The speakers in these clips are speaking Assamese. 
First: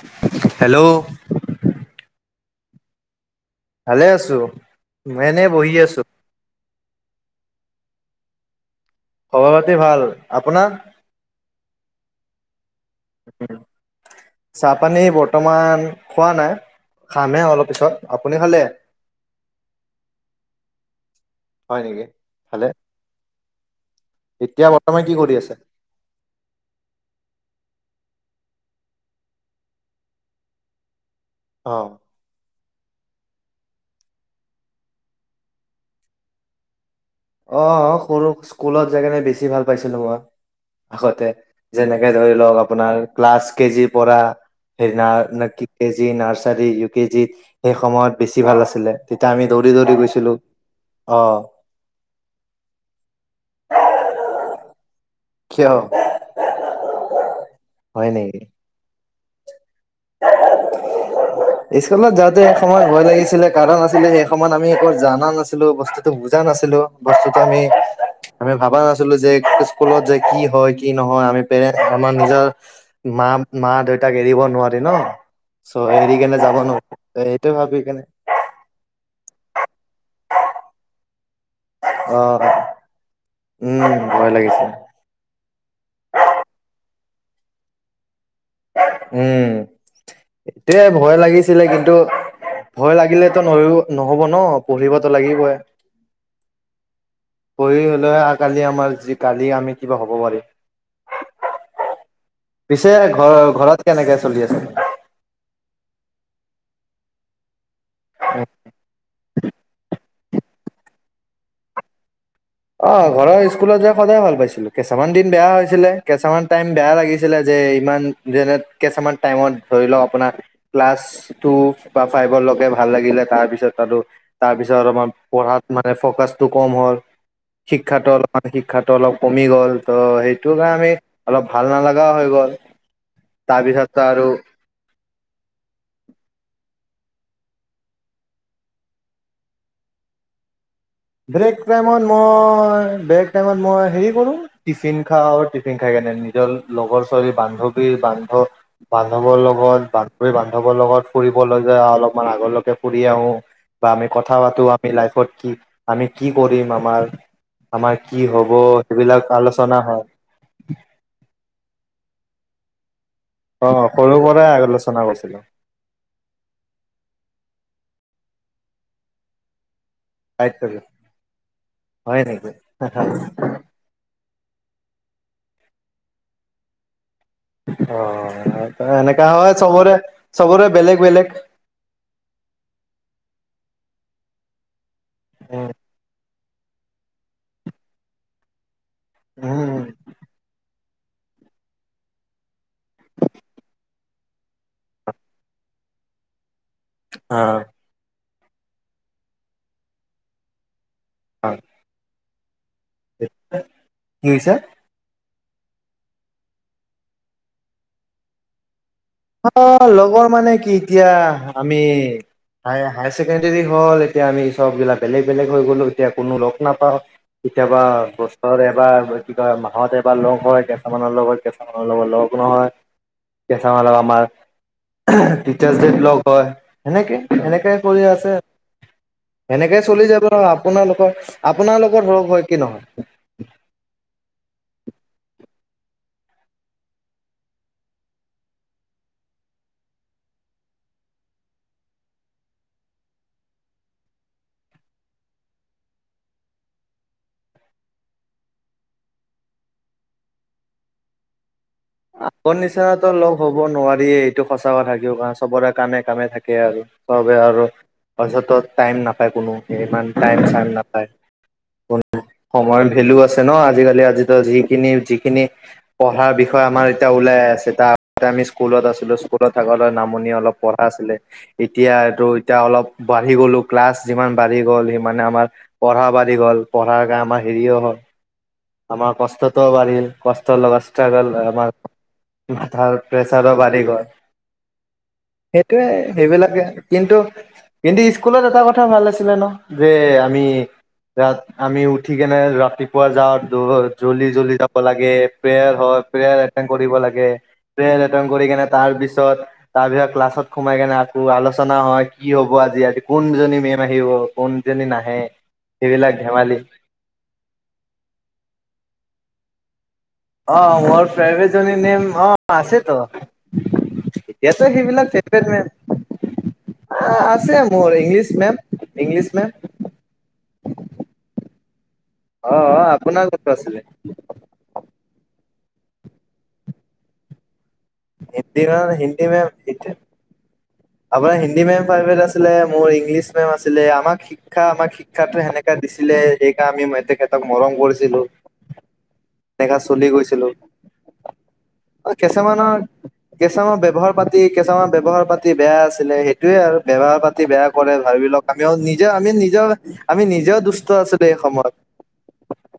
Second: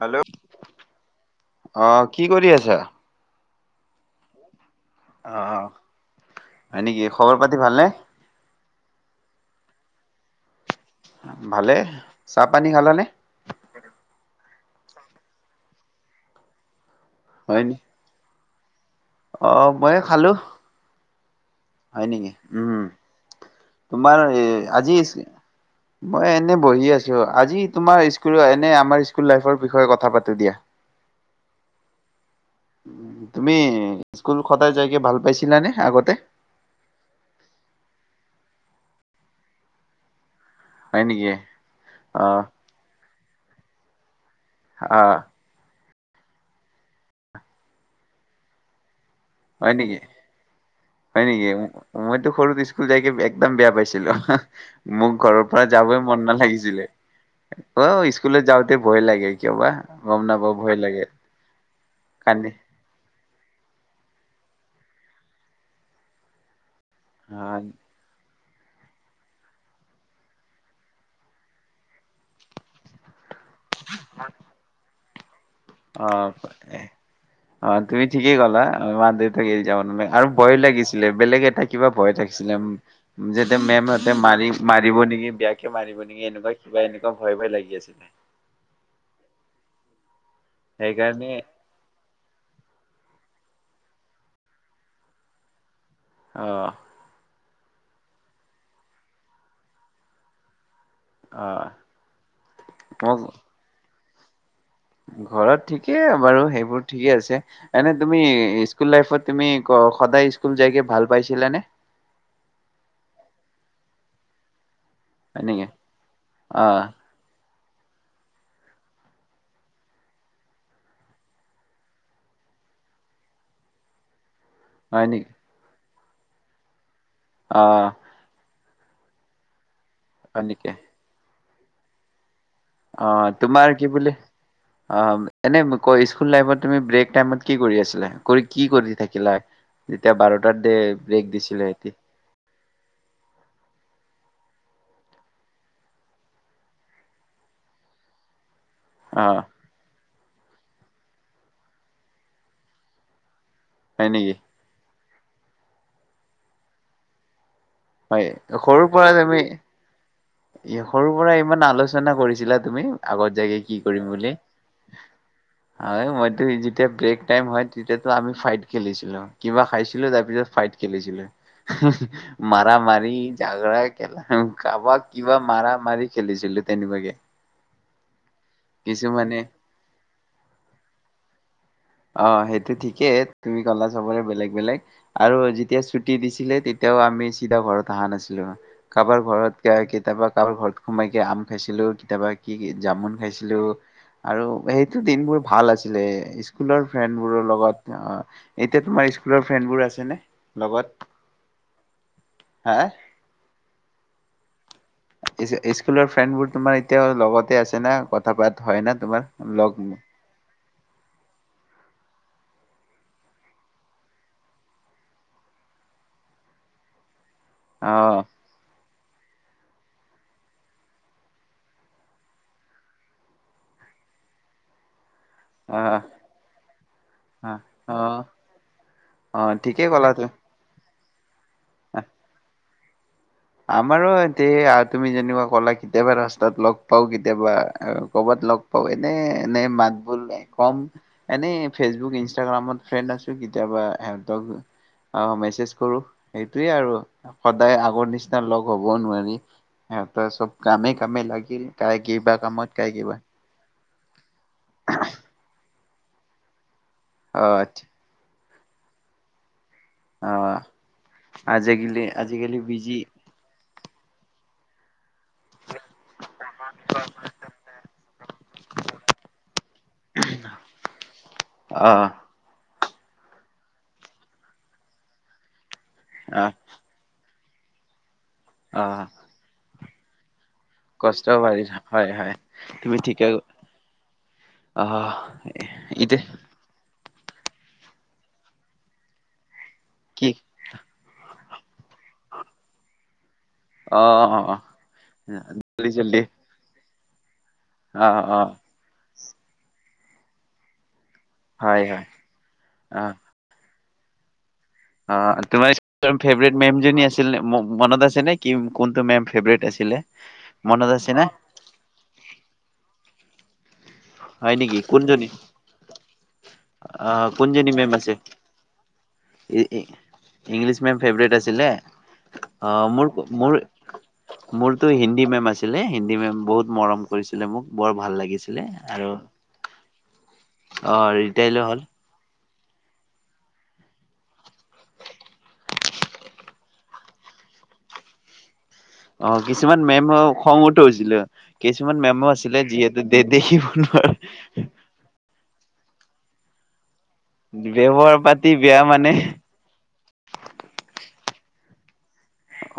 হেল্ল' হেল্ল' আহ। কি কৰি আছা? ভালে আছো। অ এনেই অ বহি আছো। হয় নেকি খবৰ পাতি ভালনে? খবৰ পাতি ভাল, আপোনাৰ? ভালে, চাহ পানী খালানে? [unintelligible] চাহপানী বৰ্তমান খোৱা নাই। খামহে হয় অলপ নি পিছত। আপুনি খালে? অ'! মই খালোঁ। হয় নেকি। উম! তোমাৰ এতিয়া আজি, বৰ্তমান কি কৰি আছে মই এনে বহি আছোঁ, আজি তোমাৰ স্কুল আমাৰ স্কুল লাইফৰ বিষয়ে কথা পাতোঁ দিয়া। [inaudible] তুমি স্কুল সদায় যায়কে ভাল পাইছিলানে আগতে? অঁ! সৰু স্কুলত যাই কিনে বেছি ভাল পাইছিলোঁ মই। হয় নেকি? আগতে, যেনেকে অ ধৰি লওক আপোনাৰ প্লাছ কে জি পৰা অ সেইদিনাৰ নেকি? K G nursery, U K জিত সেই সময়ত বেছি ভাল আছিলে! তেতিয়া আমি, হয় দৌৰি নেকি? দৌৰি গৈছিলোঁ। হয় অ'! নেকি মইতো সৰুত স্কুল যাইকে একদম বেয়া পাইছিলোঁ। মোক ঘৰৰ পৰা কিয় যাবই মন নালাগিছিলে। হয় অ'! নেকি স্কুলে যাওঁতে ভয় লাগে! কিয় বা? গম নাপাওঁ ভয় লাগে স্কুলত যাওঁতে কান্দি এসময়ত ভয় লাগিছিলে, কাৰণ আছিলে সময়ত আমি একো জানা নাছিলোঁ, বস্তুটো বুজা নাছিলোঁ। [unintelligible] আমি ভবা নাছিলোঁ যে, স্কুলত যে কি হয়, কি নহয় আমি পেৰেণ্টছ আমাৰ নিজৰ মা মা-দেউতাক এৰিব নোৱো [unintelligible] অ'! অ'! ভাবি কেনে তুমি ঠিকেই ক'লা মা-দেউতাক এৰি যাব নো আৰু ভয় লাগিছিলে! বেলেগ এটা কিবা ভয় অ থাকিছিলে। যেতিয়া উম মেমহঁতে ভয় মাৰি লাগিছে মাৰিব নেকি বেয়াকে মাৰিব নেকি। এনেকুৱা কিবা এনেকুৱা একদম ভয়, ভয় লাগি আছিলে! উম! এইটোয়ে ভয় সেইকাৰণে লাগিছিলে। কিন্তু, ভয় লাগিলে [unintelligible] নহ'ব ন' পঢ়িবতো লাগিবই। অ! পঢ়ি হ'লে কালি আমাৰ কালি আমি কিবা হ'ব পাৰিম। অ পিছে মোক ঘৰ ঘৰত কেনেকৈ চলি আছে ঘৰত ঠিকেই বাৰু সেইবোৰ ঠিকেই আছে এনে তুমি স্কুল লাইফত তুমি সদায় স্কুল যাইকে ভাল পাইছিলা নে অ ঘৰৰ স্কুলত যাই সদায় ভাল পাইছিলো কেইছামান দিন হয় বেয়া নেকি হৈছিলে কেইচামান টাইম অ' বেয়া লাগিছিলে যে ইমান যেনে কেইচামান টাইমত ধৰি লওক আপোনাৰ ক্লাছ টু বা ফাইভৰ লগকে ভাল লাগিলে তাৰপিছত আৰু তাৰ পিছত আৰু হয় আমাৰ নেকি পঢ়াত মে ফকাচটো কম হ'ল অ' শিক্ষাতো অলপমান শিক্ষ শ খাটো অলপ কমি গ'ল ত' হয় সেইটো নেকি কাৰণে আমি অলপ ভাল নালগাও হৈ গ'ল অ তোমাৰ কি তাৰপিছত বুলি আৰু অ এনে ক স্কুল লাইফত তুমি ব্ৰেক টাইমত কি কৰি আছিলা কৰি কি কৰি থাকিলা যেতিয়া বাৰটাত দে ব্ৰেক দিছিলে সেতি টাইমত মই ব্ৰেক টাইমত মই হেৰি কৰোঁ টিফিন খাওঁ আৰু টিফিন খাই কেনে নিজৰ লগৰ ছোৱালীৰ বান্ধৱীৰ বান্ধৱ অ বান্ধৱৰ লগত বান্ধ গ বান্ধৱৰ লগত ফুৰিবলৈ যা অলপমান আগৰলৈকে ফুৰি আহো বা আমি হয় কথা নেকি পাতো মিলাই ফত কি আমি কি কৰিম আমাৰ আমাৰ কি হয় হব সৰুৰ পৰা সেইবিলাক তুমি আলোচনা হয় সৰুৰ পৰা ইমান আলোচনা কৰিছিলা তুমি আগত যগে অ কি কৰিম সৰুৰ বুলি পৰাই আলোচনা মইো যেতিয়া ব্ৰেক টাইম হয় তেতিয়াতো আমি ফাইট খেলিছিলো কিবা খাইছিলো তাৰ পিছত কৰিছিলো ফাইট খেলিছিলো হয় [inaudible] নেকি মাৰা মাৰি জাগৰা কেল কাবা কিবা মাৰা মাৰি খেলিছিলো তেনেকুৱাকে অ এনেকা কিছুমানে হয় চবৰে চবৰে বেলেগ বেলেগ অ সেইটো ঠিকেই তুমি গলা চবৰে বেলেগ বেলেগ আৰু উম যেতিয়া ছুটি দিছিলে তেতিয়াও আমি চিধা ঘৰত অহা নাছিলো। কাৰোবাৰ ঘৰত গ উম কেতিয়াবা কাৰোবাৰ ঘৰত সোমাইকে আম খাইছিলো কেতিয়াবা কি জামুন খাইছিলো আৰু সেইটো দিন বোৰ ভাল আছিলে স্কুলৰ অ ফেনবোৰৰ লগত অ এতিয়া তোমাৰ স্কুলৰ ফ্ৰেণ্ডবোৰ আছেনে লগত হয় হা [unintelligible] কি হৈছে স্কুলৰ ফ্ৰেণ্ড বোৰ তোমাৰ এতিয়াও লগতে আছে না কথা পাত হয় ন অ লগৰ মানে কি? এতিয়া আমি হাই হায়াৰ ছেকেণ্ডৰী হ'ল এতিয়া আমি সববিলাক বেলেগ বেলেগ হৈ গ'লো এতিয়া কোনো লগ নাপাওঁ। কেতিয়াবা অ বছৰে এবাৰ কি কয় মাহত এবাৰ লগ হয় কেঁটা মানৰ লগত কেঁটা মানৰ লগত লগ নহয় কেটা মানৰ লগত আমাৰ টিচাৰছ অ ডে লগ হয় সেনেকে অ সেনেকাই অ কৰি আছে অ সনেকেই ঠিকেই চলি ক'লা যাব তুমি আৰু আপোনালোকৰ ব [inaudible] আপোনাৰ লগত ধৰক হয় কি নহয়। আমাৰো এতি তুমি যেনেকে ক'লা কেতিয়াবা ৰাস্তাত লগ পাও কেতিয়াবা কৰবাত লগ পাও এনে এনে মাত বোল কম এনে ফেচবুক ইনষ্টাগ্ৰামত ফ্ৰেণ্ড আছো কেতিয়াবা ইহঁতক মেছেজ কৰো সেইটোয়ে আৰু সদায় আগৰ নিচিনা লগ হ'ব নোৱাৰি চব কামে কামে লাগিল। কাই কিবা আগৰ কামত কাই নিচিনাতো কিবা লগ হ'ব নোৱাৰে। [inaudible] সঁচা কথা থাকিব কাৰ চবৰে কানে। কামে থাকে আৰু ত আহ আৰু আচ্ছা, পাছতত টাইম নাপায় কোনো। ইমান টাইম আহ চাইম নাপায় আজিকালি ক আজিকালি সময়ৰ বিজি ভেলু আছে ন আজিকালি। আজি টো যিকিনি যিকিনি বিষয় আমাৰ এতিয়া ওলাই আছে তাৰ আমি স্কুলত আছিলোঁ স্কুলত থাকোঁতে নামনি অলপ পঢ়া আছিলে আহ এতিয়াটো এতিয়া অলপ বাঢ়ি গ'লো ক্লাছ যিমান বাঢ়ি গ'ল সিমানে আমাৰ পঢ়া বাঢ়ি আহ গল পঢ়াৰে আমাৰ হেৰিও হয়ওক আহ আমাৰ কষ্টটো বাঢ়িল। কষ্ট লগা কষ্ট ষ্ট্ৰাগল হয় হয় মাথাৰ তুমি ঠিকে প্ৰেছাৰো বাঢ়ি গ'ল আহ সেইটোৱে ইতি সেইবিলাকে কিন্তু কিন্তু স্কুলত এটা কথা ভাল আছিলে ন যে কি আমি তাত আমি উঠ ঠিকেনে ৰাতি পোৱা যাওঁত অ জ্বলদি অ জ্বলদি অ যাব লাগে প্ৰেয়াৰ জল্দি হয় জল্দি প্ৰেয়াৰ এটেন কৰিব লাগে। গে। পেয়াৰ অ এটেন অ কৰি কেনে তাৰ পিছত পিছত তাৰপিছত ক্লাছত সোমাই কেনে আলোচনা হয় কি হ'ব আজি অ কোনজনী মেম আহিব ক অ তোমাৰ ফেভট মেম আছিল মনত আছে নে কি কোনটো মেম? ফেভৰেট আছিলে মনত আছে অৰ্ড নে ফেব্ৰত নেম অ আছে ত [unintelligible] হয় এছ নেকি কিবিলাক কোনজনী ফেভট ম অ কোন জ নি মেম আছে English ma'am English ma'am favourite আছে আছিলে অ অ মোৰ আপোন কথা মোৰ আছিলছে মোৰতো হিন্দী মেম আছিলে হিন্দী মেম বহুত মৰম কৰিছিলে মোক বৰ ভাল লাগিছিলে হিন্দী আৰু হিন্দী মেম অ আপোনাৰ হিন্দী ৰিটায়াৰ হ'ল মেম ফাইভেট আছে মোৰ ইংলিছ মেম আছিলে, আমাক শিক্ষা আমাক শিক্ষা সেনেকা দিছিলে সেয়ে আমি তেখেতক মৰম কৰিছিলো। অঁ এনেকা কিছুমান চলি মেম গৈছিলো। খঙ উঠ হৈছিলে, কিছুমান অ', মেমো আছিলে কেঁচামানৰ যিহেতু দে দেখিব কেঁচামানৰ ব্যৱহাৰ নোৱাৰে পাতি কেঁচামানৰ ব্যৱহাৰ পাতি বেয়া আছিলে সেইটোয়ে আৰু ব্যৱহাৰ পাতি বেয়া কৰে, ব্যৱহাৰ ভাবি লক পাতি আমিও বেয়া নিজে মানে। আমি নিজৰ আমি নিজেও দুষ্ট আছো সেই সময়ত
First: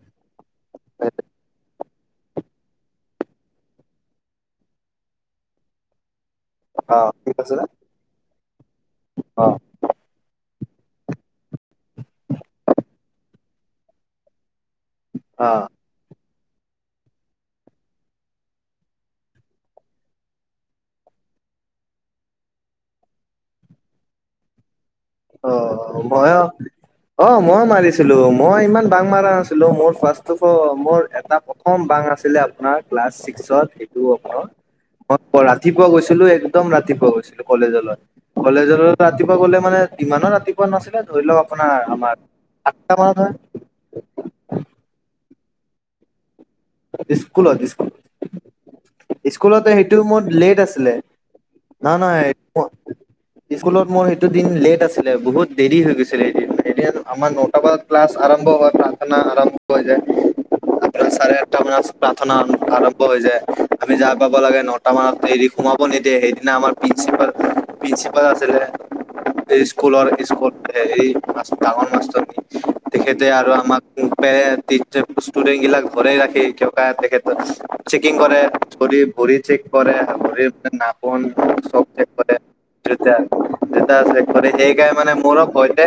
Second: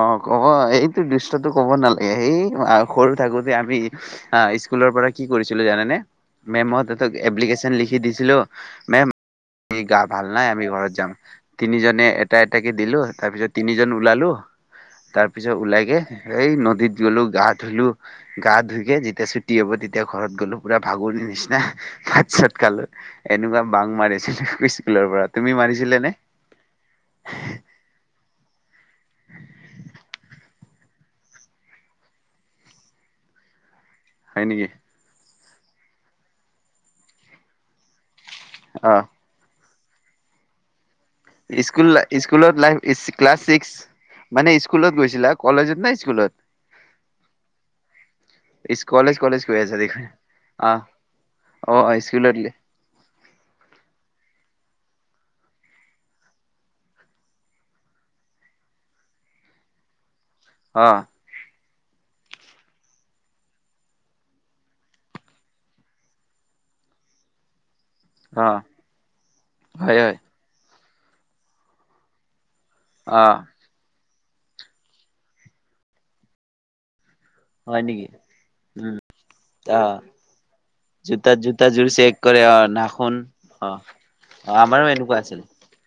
অ কব এইটো দুষ্টটো কব নালাগে, এই সৰু থাকোতে আমি আহ স্কুলৰ পৰা কি কৰিছিলো জানেনে? মে ত অ', কি কৈছিলে? এপ্লিকেশ্যন লিখি দিছিলো মেম অ', গা ভাল নাই আমি ঘৰত যাম তিনিজনে এটা এটাকে দিলোঁ তাৰপিছত তিনিজন ওলালো তাৰ পিছত অ'। ওলাইগে। এই নদীত গলো গা ধুলো গা ধুইকে যেতিয়া চুটি হব তেতিয়া ঘৰত গলো, পুৰা ভাগৰি নিচিনা ভাত চত খালো এনেকুৱা বাং মাৰিছিলো। পিছ অ ময় অ অ ময়ো মাৰিছিলো মই ইমান বাং মাৰা নাছিলোঁ, মোৰ ফাৰ্ষ্ট অফ মোৰ এটা প্ৰথম বাং আছিলে আপোনাৰ ক্লাছ ছিক্সত দ হয় নেকি [unintelligible] ৰাতিপুৱা গৈছিলো একদম ৰাতিপুৱা গৈছিলো কলেজ লগত কলেজৰ অ। ৰাতিপুৱা গ'লে মানে ইমানো ৰাতিপুৱা নাছিলে ধৰি লওক আপোনাৰ আমাৰ স্কুলত ল আঠটা মানত হয় ক্লাছ ছিক্স মানে স্কুলত গৈছিলা। কলেজত না স্কুলত? স্কুলত স্কুলত ইচ- কলেজ কলেজ কৈ স্কুলতে আছা সেইটো দেখোন মোৰ লেট আহ আছিলে, অ অ নহয় স্কুলত লে- নহয় স্কুলত মোৰ সেইটো দিন লেট আছিলে, বহুত দেৰি হৈ গৈছিলে এদিন, এতিয়াতো আমাৰ নটা বজাত ক্লাছ আৰম্ভ হয়, প্ৰাৰ্থনা আৰম্ভ হৈ য়ায়। অ চাৰে আঠটা বজা প্ৰাৰ্থনা আৰম্ভ হৈ যায়, আমি যায় পাব লাগে নটা মানত এৰি সোমাব নিদিয়ে সেইদিনা আমাৰ প্ৰিঞ্চিপাল। প্ৰিঞ্চিপাল অ আছিলে হয় স্কুলৰ হয় স্কুল হেৰি মাছ ডাঙৰ মাছটো অ তেখেতে আৰু আমাক। [unintelligible] ভৰেই ৰাখি [unintelligible] তেখেত হয় নেকি চেকিং কৰে, উম ভৰি, ভৰি চেক অ কৰে, ভৰি নাখুন জোতা জোতা চব জোৰ চেক কৰে, অ নাখুন অ জোতা চেক কৰে অ আমাৰো সেইকাৰণে মানে এনেকুৱা আছিল মোৰো ভয়তে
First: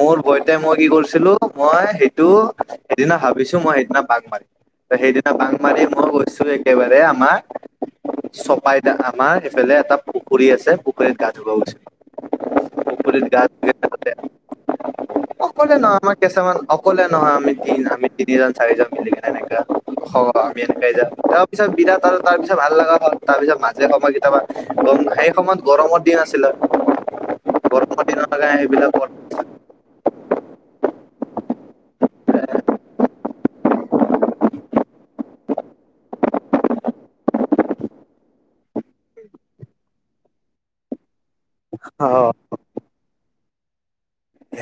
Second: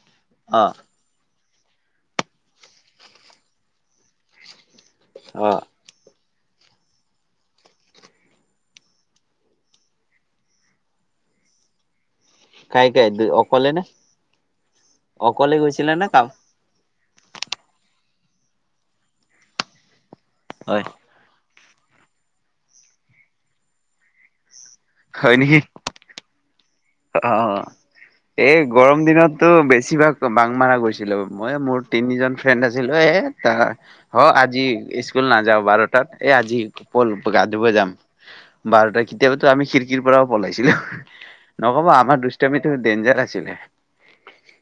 মোৰ ভয়তে অ মৰি গৈছিলোঁ। মই সেইটো সেইদিনা ভাবিছো মই সেইদিনা। পাক মাৰিম সেইদিনা অ বাংমাৰি মই গৈ। কিছু একেবাৰে আমাৰ চপাই আমাৰ এইফালে এটা পুখুৰী আছে পুখুৰীত গা ধা গৈছিলো। কাই কাই পুখুৰীত দু- গা অকলে নে অকলে গৈছিলে নহয় নে আমাৰ কাম কেঁচামান অকলে নহয় আমি দিন আমি তিনিজন, চাৰিজন। মিলিগিনে এনেকা। আমি হয় এনেকাই যা। পিত বিনা ত তাৰ পিছত ভাল লগা হল তাৰ পিছ মাজে সময় কেতিয়াবা। গম সেই হয় সময়ত নেকি গৰমৰ দিন আছিলে। অ গৰমৰ দিনৰ কাৰণে এই সেইবিলাক গৰম অ দিনতটো বেছিভাগ বাং মাৰা গৈছিলো মই মোৰ তিনিজন ফ্ৰেণ্ড আছিলো এ তাৰ। অ আজি স্কুল নাযাও বাৰটাত, এ আজি পল গা ধুব যাম বাৰটাত কেতিয়াবো আমি খিৰিকীৰ পৰাও পলাইছিলো। নকবা আমাৰ দুষ্টামিটো ডেঞ্জাৰ আছিলে।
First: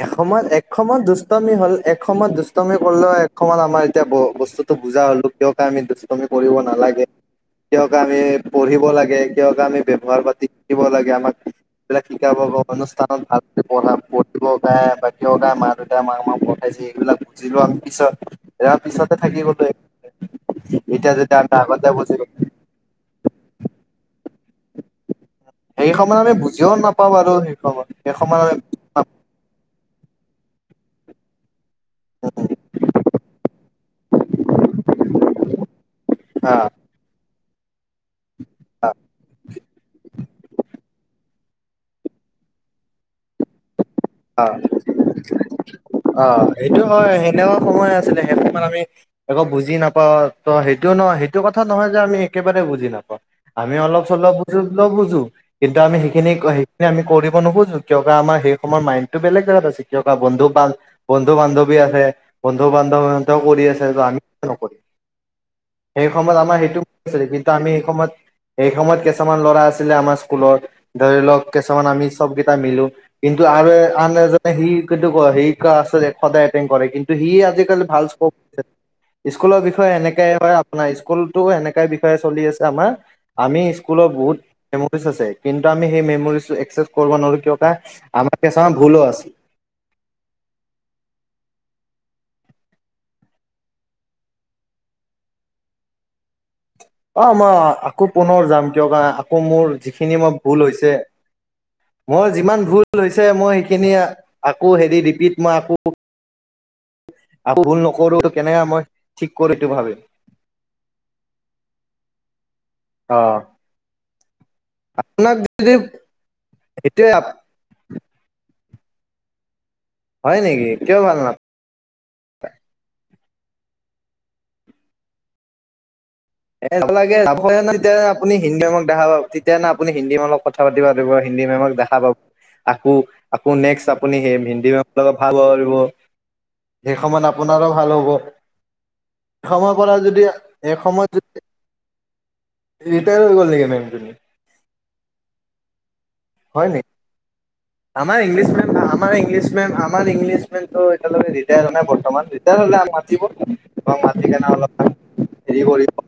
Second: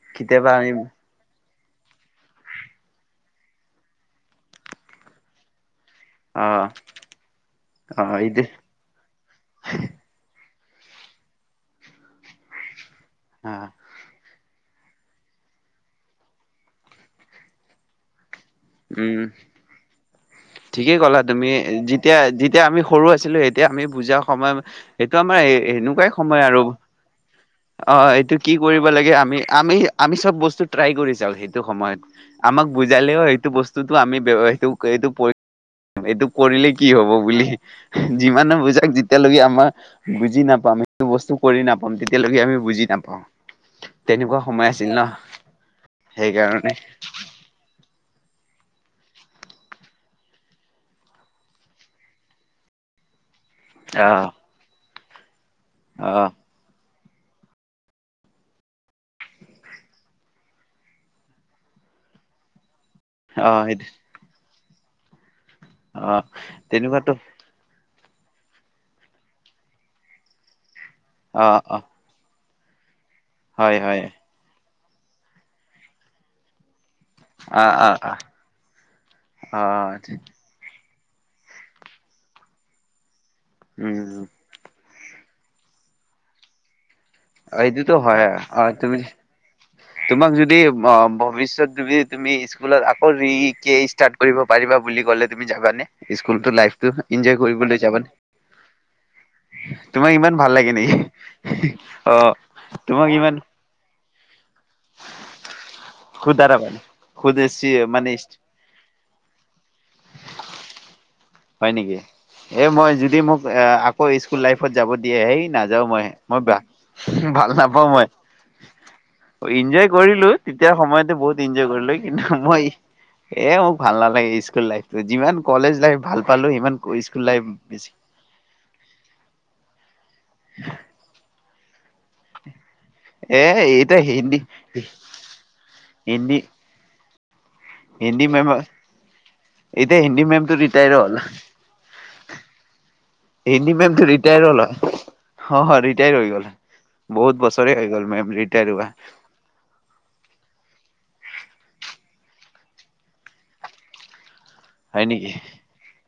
এসময়ত কেতিয়াবা এক আমি সমত দুষ্টমি হ'ল এক সময়ত দুষ্টমি কৰিলোঁ হয়। অমান আমাৰ এতিয়া বস্তুত বুজা হ'লো কিয় আমি দুষ্টা। মি অ কৰিব নালাগে, কিয় অ আমি এইটো পঢ়িব লাগে, কিয় আমি ব্যৱহাৰ পাতি। শিকিব লাগে আমাক এইবিলাক শিকাব। [unintelligible] অ ক গায় বাক গায় মা দেউতাই মাক মাক পঠাইছে এইবিলাক বুজিলো আমি পিছত। ইয়াৰ পিছতে উম থাকি গলো এতিয়া ঠিকেই ক'লা যেতিয়া তুমি আমি আগতে যেতিয়া বুজিলো যেতিয়া আমি সৰু আছিলো এতিয়া আমি বুজা। সময় সিটো আমাৰ সেই সেনেকুৱাই সময়ত আমি সময় আৰু বুজিও নাপাওঁ বাৰু সেই সময়ত অ সেই এইটো সময়ত কি আমি বুজি কৰিব নাপাওঁ। লাগে আমি আমি আমি চব বস্তু। ট্ৰাই কৰি চাও সেই। সিটো সময়ত আমাক বুজালেও। এইটো বস্তুতটো আমি এইটো এইটো এইটো হা কৰিলে কি হ'ব বুলি। যিমানে বুজাক হা যেতিয়ালৈকে আমাৰ বুজি নাপাম সেইটো বস্তু। কৰি নাপাম তেতিয়ালৈকে আমি বুজি নাপাওঁ। তেনেকুৱা অ সময় আছিল ন অ সেইকাৰণে সেইটো হয় সেনেকুৱা সময় আ। আছিলে সেইটো আমি একৌ বুজি নাপাওঁ ত সেইটো নহয় সেইটো কথা নহয় যে আমি একেবাৰে বুজি নাপাওঁ। আমি অলপ আহ চলপ বুজো। নবুজো। কিন্তু আমি আহ সেইখিনি। আমি কৰিব নোখোজোঁ কিয়া আমাৰ সেই সময়ৰ মাইণ্ড। এইটো বেলেগ জেগাত আছে, কিয়বা বন্ধু বান বন্ধু, বান্ধৱী আছে বন্ধু, বান্ধৱ। সিহতে আহ কৰি আছে সেইটো আমি ন কৰি সেই অ সময়ত আমাৰ সেইটো তেনেকুৱাতো কিন্তু আমি সেই সময়ত এই সময়ত কিইছামান ল'ৰা আছিলে আমাৰ স্কুলত ধৰি লওক অ অ কিছুমান আমি চব তাৰ মিলো কিন্তু আৰু হয় হয় সি কিন্তটো সেই আছে সদায় এটেং কৰে কিন্তু সি অ আজিকালি অ ভাল অ স্কপ স্কুলৰ অ বিষয়ে এনেকে হয় আাৰ স্কুলতো এনেকাই বিষয়ে চলি আছে আমাৰ আমি স্কুলত উম বহুত মেমৰিজ আছে কিন্তু আমি সেই মেমৰিজটো একচেছ কৰিব নোৱাৰো কিয় ক এইটোতো হয় আমাক অ তুমি তোমাক যদি ভৱিষ্যত তুমি তুমি মি স্কুলত আকৌ ৰিকে ষ্টাৰ্ট কৰিব পাৰিবা বুলি ক'লে তুমি যাবানে স্কুলতো লাইফ অ মই আকৌ পুনৰ যাম কিয় কাৰণ আকৌ মোৰ তোমাক যিখিনি ইমান মই ভাল ভুল লাগে হৈছে নেকি? অ', মোৰ যিমান ভুল তোমাক হৈছে ইমান মই সেইখিনি আকৌ হেৰি ৰিপিট মই আকৌ বাৰবাৰ আক ভুল নকৰো কেনেকে মই ঠিক কৰো এইটো ভাবিম হয় নেকি এ মই যদি মোক আকৌ স্কুল লাইফত যাব দিয়ে আপোনাক হেই যদি নাযাও মই মই সেইটোৱে ভাল নাপাওঁ মই ইনজয় কৰিলো হয় নেকি তেতিয়া কিয় সময়তো ভাল নাপ বহুত এনজয় কৰিলো মই এ মোক ভাল নালাগে স্কুল লাইফতো যিমান কলেজ লাইফ ভাল পালো সিমান এ স্কুল লাইফ বেছি নে আপুনি হিন্দী মেমক দেখা তেতিয়া না আপুনি হিন্দী মেমক কথা পাতিবা লাগিব হিন্দী মেমক আকৌ আকৌ আকৌ নেক্সট আপুনি হেই হিন্দী মেমৰ লগত কথা পাতিব পাৰিব সেই সময়ত আপ আপোনাৰো ভাল হ'ব এসময় পৰা এতিয়া যদি হিন্দী মেমটো ৰিটায়াৰ হ'ল এসময়ত নেকি হিন্দী মেমটো মেমজনী ৰিটায়াৰ হল অ ৰি ৰিটায় হৈ গল হয় নেকি বহুত বছৰ আমাৰ ইংলিছমেম ইংলিছ মেম আমাৰ ইংলিছমেমটো ৰিটায় হোৱা নাই বৰ্তমান তেনেহলে মাতিব মাতি যাম আমাক হয় নেকি হেৰি কৰিব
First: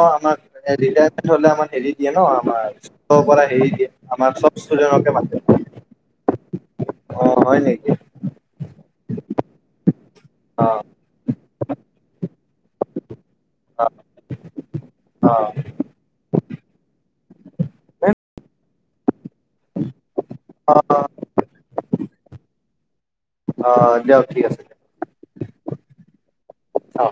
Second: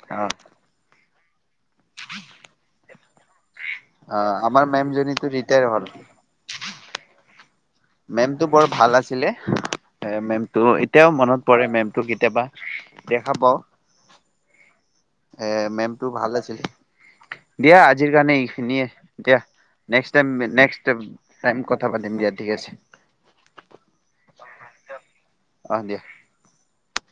অ আমাক ৰিটাই হলে আমাৰ এৰি দিয়ে ন আমাৰ অ পৰা সেই অ আমাৰ মেমজনীটো ৰিটায়াৰ হল অ হয় নেকি মেমটো বৰ ভাল আছিলে এ মেমটো অ এতিয়াও মনত পৰে মেমটো কেতিয়াবা দেখা পাও অ অ এ মেমটো ভাল আছিল দিয়া আজিৰ মেম, কাৰণে ই খিনিয়ে দিয়া নেক্সট টাইম নেক্সট টাইম কথা পাতিম দিয়া ঠিক আছে অ দিয়ক ঠিক আছে অ দিয়া অ